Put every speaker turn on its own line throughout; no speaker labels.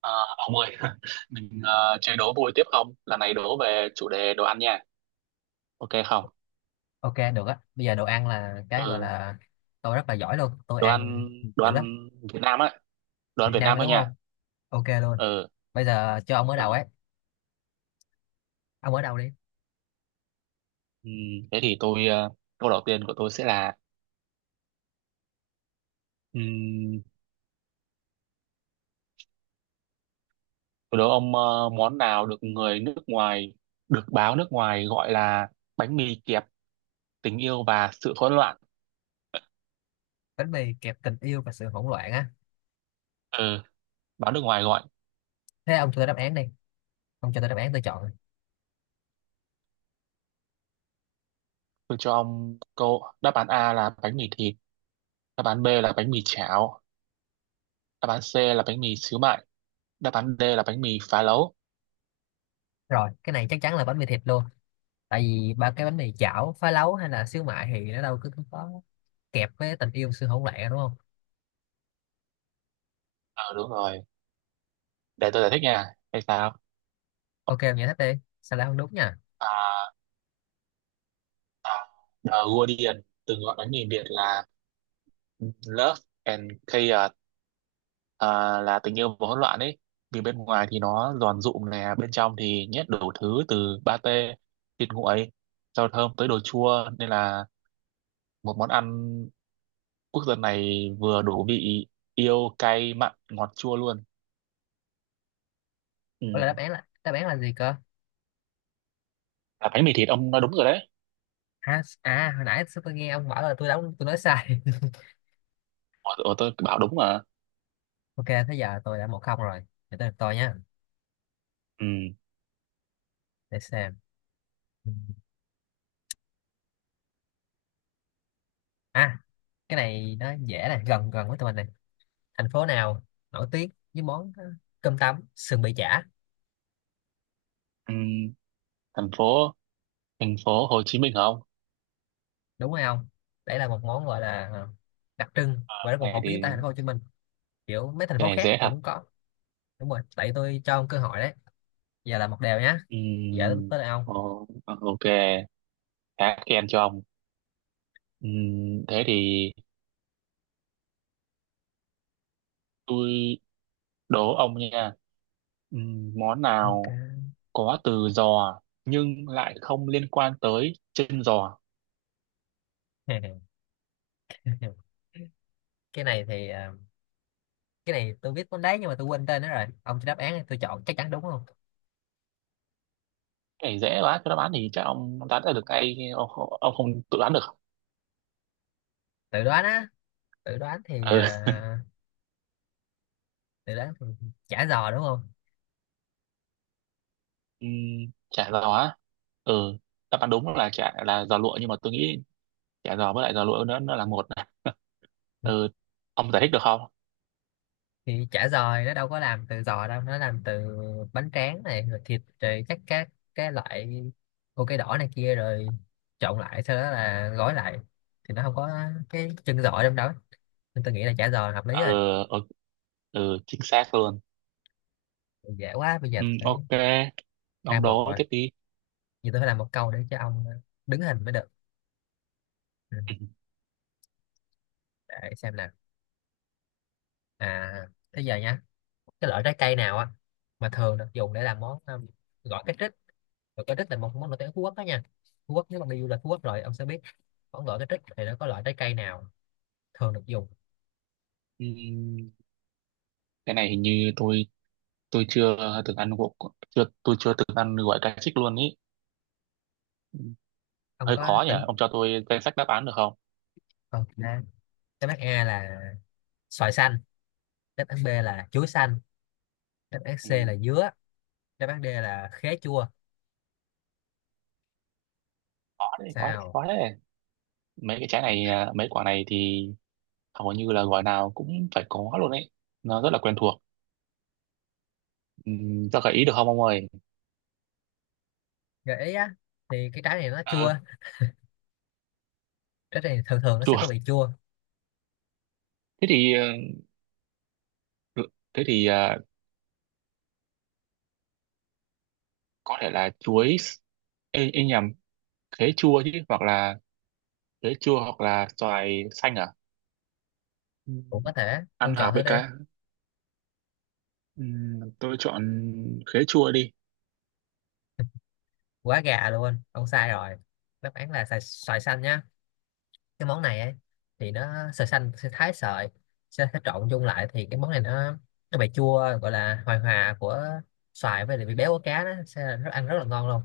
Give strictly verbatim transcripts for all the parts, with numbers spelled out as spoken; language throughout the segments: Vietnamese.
À, ông ơi, mình ờ, chơi đố vui tiếp không? Lần này đố về chủ đề đồ ăn nha. Ok không?
OK, được á. Bây giờ đồ ăn là cái gọi
Ừ,
là tôi rất là giỏi luôn, tôi
đồ
ăn
ăn đồ
dữ lắm.
ăn Việt Nam á, đồ ăn
Việt
Việt
Nam
Nam
thôi,
thôi
đúng
nha.
không? OK luôn.
Ừ,
Bây giờ cho ông ở đầu
ừ.
ấy, ông ở đầu đi.
Ừm, thế thì tôi ờ, câu đầu tiên của tôi sẽ là ừm, tôi đố ông ờ, món nào được người nước ngoài được báo nước ngoài gọi là bánh mì kẹp tình yêu và sự hỗn loạn.
Bánh mì kẹp tình yêu và sự hỗn loạn á?
Ừ, báo nước ngoài gọi.
Thế ông cho tôi đáp án đi, ông cho tôi đáp án tôi chọn.
Tôi cho ông câu đáp án A là bánh mì thịt, đáp án B là bánh mì chảo, đáp án C là bánh mì xíu mại, đáp án D là bánh mì phá lấu.
Rồi, cái này chắc chắn là bánh mì thịt luôn. Tại vì ba cái bánh mì chảo phá lấu hay là xíu mại thì nó đâu cứ, cứ có kẹp với tình yêu sự hỗn loạn, đúng không?
Ờ đúng rồi, để tôi giải thích nha, hay sao.
OK, ông giải thích đi, sao lại không đúng nha.
à, à, The Guardian từng gọi bánh mì Việt là Love and Chaos, à, là tình yêu và hỗn loạn ấy, vì bên ngoài thì nó giòn rụm nè, bên trong thì nhét đủ thứ từ pate, thịt nguội, rau thơm tới đồ chua, nên là một món ăn quốc dân này vừa đủ vị yêu cay mặn ngọt chua luôn. Ừ.
Ủa, là đáp án là đáp án là gì cơ?
Là bánh mì thịt, ông nói đúng rồi đấy.
À, à hồi nãy tôi nghe ông bảo là tôi đóng tôi nói sai.
Ủa, tôi bảo đúng mà.
OK, thế giờ tôi đã một không rồi. Để tới lượt tôi nhá.
Ừ.
Để xem. Ừ. À, cái này nó dễ này, gần gần với tụi mình này. Thành phố nào nổi tiếng với món ờ, cơm tấm, sườn bì chả,
Ừ. Thành phố thành phố Hồ Chí Minh hả ông?
đúng hay không? Đấy là một món gọi là ờ, đặc trưng và rất một
Cái này
phổ biến tại
thì
thành phố Hồ Chí Minh. Kiểu mấy thành
cái
phố
này
khác
dễ thật.
cũng có. Đúng rồi, tại tôi cho ông cơ hội đấy. Giờ là một đều nhá.
Ừ.
Giờ tới là ông.
Ồ, ok, khá khen cho ông. Ừ. Thế thì tôi đố ông nha. Ừ. Món
OK.
nào có từ giò nhưng lại không liên quan tới chân giò?
Cái này thì ờ, cái này tôi biết món đấy, nhưng mà tôi quên tên nó rồi. Ông cho đáp án thì tôi chọn chắc chắn đúng không?
Cái này dễ quá, cái đáp án thì chắc ông đoán ra được ngay, ông, không- ông không tự đoán được.
Tự đoán á, tự đoán thì ờ,
Ừ.
từ đó ừ, chả giò đúng không?
Ừ. Chả giò á. Ừ. Đáp án đúng là chả là giò lụa, nhưng mà tôi nghĩ chả giò với lại giò lụa nó nó là một này.
Ừ,
Ừ, ông giải thích được không.
thì chả giò thì nó đâu có làm từ giò đâu, nó làm từ bánh tráng này rồi thịt rồi các các cái loại ô cây đỏ này kia rồi trộn lại sau đó là gói lại, thì nó không có cái chân giò trong đó, nên tôi nghĩ là chả giò là hợp lý
Ừ,
rồi.
ừ, ừ, chính xác luôn.
Dễ quá, bây giờ
Ừ,
tôi phải
ok,
hai
ông
một
đố
rồi.
tiếp đi.
Giờ tôi phải làm một câu để cho ông đứng hình mới được. ừ, để xem nào. À, thế giờ nha, cái loại trái cây nào á mà thường được dùng để làm món um, gỏi cá trích, và cái trích là một món nổi tiếng ở Phú Quốc đó nha. Phú Quốc, nếu bạn đi du lịch Phú Quốc rồi ông sẽ biết món gỏi cái trích thì nó có loại trái cây nào thường được dùng?
Ừ, ừ, cái này hình như tôi tôi chưa từng ăn gỗ, chưa, tôi chưa từng ăn gỏi cá trích luôn ý. Ừ,
Ông
hơi
có
khó nhỉ,
tính
ông cho tôi danh sách đáp án được không.
còn đáp đáp án A là xoài xanh, đáp án bê là chuối xanh, đáp án xê
Ừ,
là dứa, đáp án đê là khế chua.
khó đấy, khó đấy,
Sao?
khó đấy. Mấy cái trái này à, mấy quả này thì hầu như là gỏi nào cũng phải có luôn ấy, nó rất là quen thuộc. Ừ, cho gợi ý được không ông ơi.
Gợi ý á? Thì cái trái này nó
Ừ,
chua, trái này thường thường nó sẽ
chùa.
có vị chua.
Thế thì ờ, được. Thế thì à, có thể là chuối s- ê, ê nhầm khế chua chứ, hoặc là khế chua hoặc là xoài xanh à? Ừm,
Cũng có thể,
Ăn
ông
hợp
chọn thử
với
đi.
cá. Ừm, tôi chọn khế chua đi.
Quá gà luôn, ông sai rồi. Đáp án là xoài, xoài xanh nhá. Cái món này ấy, thì nó sợi xanh sẽ thái sợi, sẽ, sẽ trộn chung lại, thì cái món này nó nó bị chua, gọi là hòa hòa của xoài với lại vị béo của cá, nó sẽ rất ăn rất là ngon luôn.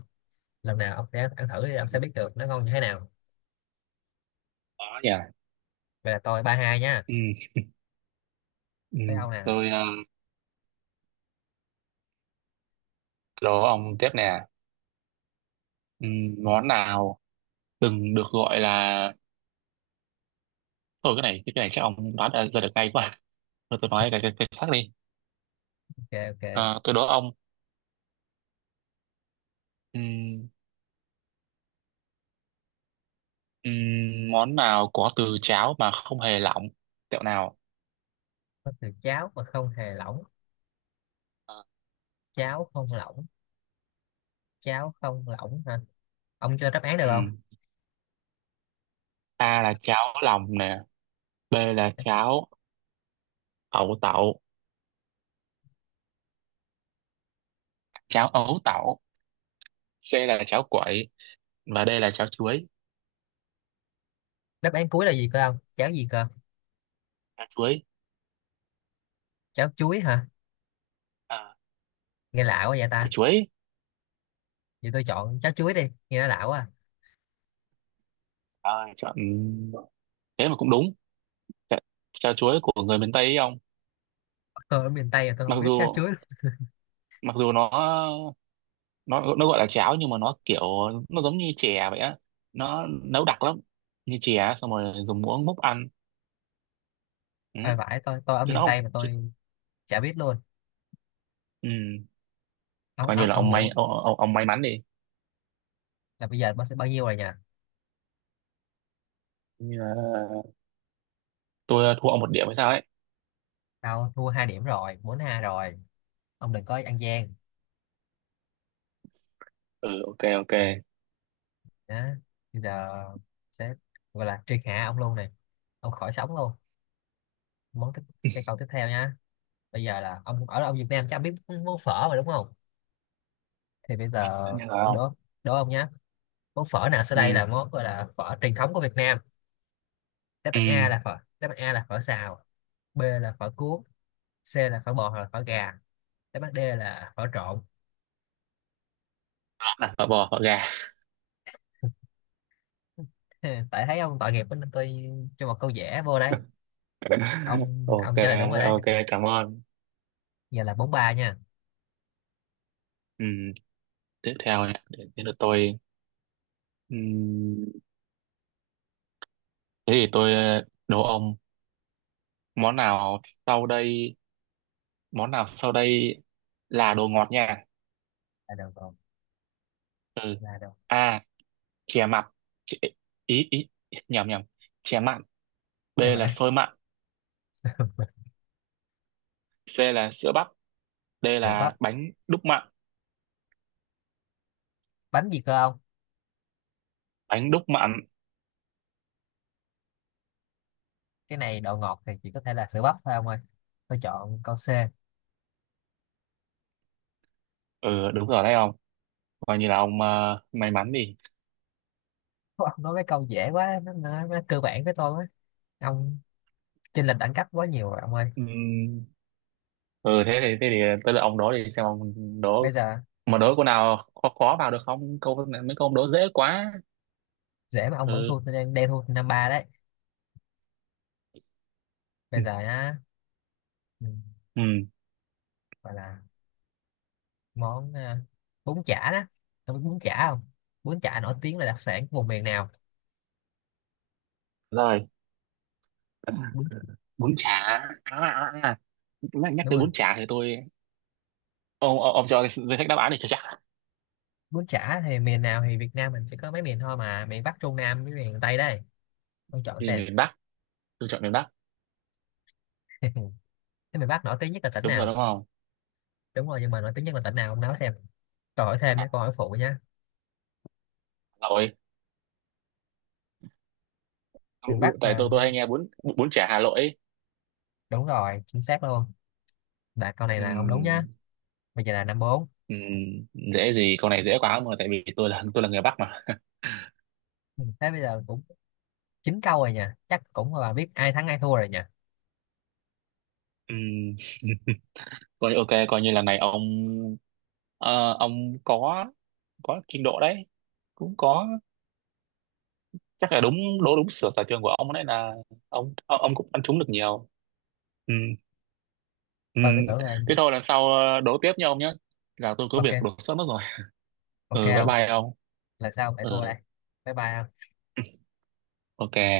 Lần nào ông sẽ ăn thử đi, ông sẽ biết được nó ngon như thế nào.
Đó nhỉ.
Vậy là tôi ba hai nha.
Ừm,
Tới
ừm.
ông nè.
Tôi à, đố ông tiếp nè. Ừm, món nào từng được gọi là, thôi cái này cái này chắc ông đoán ra ra được ngay quá. Thôi tôi nói cái cái, cái khác đi.
OK, OK.
À, tôi đố ông, ừm, ừm, món nào có từ cháo mà không hề lỏng? Kẹo nào?
Có từ cháo mà không hề lỏng?
Ờ.
Cháo không lỏng? Cháo không lỏng hả? Ông cho đáp án được không?
A là cháo lòng nè, B là cháo ấu tẩu, cháo ấu tẩu, C là cháo quậy, và D là cháo chuối.
Đáp án cuối là gì cơ ông? Cháo gì cơ?
Cháo chuối,
Cháo chuối hả?
à,
Nghe lạ quá vậy
quả
ta.
chuối,
Vậy tôi chọn cháo chuối đi, nghe nó lạ quá à.
à, chọn, thế mà cũng đúng. Cháo, cháo chuối của người miền Tây ấy ông,
Tôi ở miền Tây là tôi không
mặc
biết cháo
dù
chuối.
mặc dù nó, nó nó gọi là cháo nhưng mà nó kiểu nó giống như chè vậy á, nó nấu đặc lắm, như chè xong rồi dùng muỗng múc ăn. Ừ,
À, vãi, tôi tôi ở
chứ nó
miền
không,
Tây mà
chứ,
tôi chả biết luôn.
ừ,
ông
coi như
ông
là
ông
ông
Vũ
may, ông, ông, ông may mắn đi.
là bây giờ bác sẽ bao nhiêu rồi nhỉ?
Như là tôi thua ông một điểm hay sao ấy.
Tao thua hai điểm rồi, bốn hai rồi, ông đừng có ăn gian.
Ừ, ok, ok.
Đó, bây giờ sẽ gọi là triệt hạ ông luôn này, ông khỏi sống luôn. Món tiếp, cái câu tiếp theo nha. Bây giờ là ông ở ông Việt Nam chắc biết món phở mà đúng không? Thì bây giờ
Tự nhiên
tôi
không.
đố đố ông nhé, món phở nào sau đây
Ừ.
là món gọi là phở truyền thống của Việt Nam? Đáp án A
Ừ,
là phở đáp án A là phở xào, bê là phở cuốn, xê là phở bò hoặc là phở gà, đáp án đê là phở trộn.
đặt phở bò phở gà.
Tại thấy ông tội nghiệp quá nên tôi cho một câu dễ vô đấy. ông
Ok,
ông trả lời đúng rồi đấy.
ok, cảm ơn.
Giờ là bốn ba nha.
Ừ, tiếp theo nha, để đến lượt tôi. Ừ, thế thì tôi ờ, đố ông món nào sau đây, món nào sau đây là đồ ngọt nha.
Là đầu còn?
Ừ,
Là đầu,
A chè mặn, Chè- ý ý nhầm nhầm chè mặn, B
nhưng mà
là xôi mặn, C là sữa bắp, D
sữa bắp,
là bánh đúc mặn.
bánh gì cơ ông?
Bánh đúc mặn.
Cái này độ ngọt thì chỉ có thể là sữa bắp thôi ông ơi, tôi chọn câu xê.
Ừ đúng rồi đấy không, coi như là ông ờ, may mắn đi.
Ông nói mấy câu dễ quá, nó, nó, nó cơ bản với tôi á. Ông chênh lệch đẳng cấp quá nhiều rồi ông ơi.
Ừ, ừ, thế thì thế thì tới lượt ông đố đi xem ông
Bây
đố,
giờ
mà đố câu nào khó khó vào được không, câu này- mấy câu ông đố dễ quá.
dễ mà ông vẫn
Ừ,
thua tôi, đang đang thua năm ba đấy. Bây
ừ.
giờ á, ừ,
Ừ.
gọi là món à, bún chả đó. Ông biết bún chả không? Bún chả nổi tiếng là đặc sản của vùng miền nào?
Rồi
Bún,
bún chả à, à, à. à. Nhắc, nhắc
đúng
tới
rồi.
bún chả thì tôi, ông ông, ông cho cái danh sách đáp án này cho chắc,
Bún chả thì miền nào? Thì Việt Nam mình chỉ có mấy miền thôi mà, miền Bắc Trung Nam với miền Tây đây, ông chọn
thì
xem.
miền Bắc. Tôi chọn miền Bắc
Thế miền Bắc nổi tiếng nhất là tỉnh
đúng rồi
nào?
đúng không.
Đúng rồi, nhưng mà nổi tiếng nhất là tỉnh nào ông nói xem. Câu hỏi thêm để câu hỏi phụ nhá.
Hà Nội. Ừ,
Miền
ừ,
Bắc
tại
mà,
tôi tôi hay nghe bún, bún chả Hà Nội ấy.
đúng rồi, chính xác luôn. Là câu này
Ừ,
là ông đúng nhá. Bây giờ là năm bốn.
ừ, dễ gì, câu này dễ quá mà, tại vì tôi là tôi là người Bắc mà.
Ừ, thế bây giờ cũng chín câu rồi nha, chắc cũng là biết ai thắng ai thua rồi nha.
Ừ. Coi ok, coi như lần này ông ờ, ông có có trình độ đấy, cũng có, chắc là đúng, đố đúng sở sở trường của ông đấy, là ông ông ông cũng ăn trúng được nhiều. Ừ, ừ.
Coi cái tưởng là.
Thế thôi, lần sau ờ, đố tiếp nha ông nhé, là tôi có việc
OK,
đột xuất mất rồi.
OK
Ừ, bye
không?
bye ông.
Là sao lại thua đây?
Ừ
Bye bye.
ok.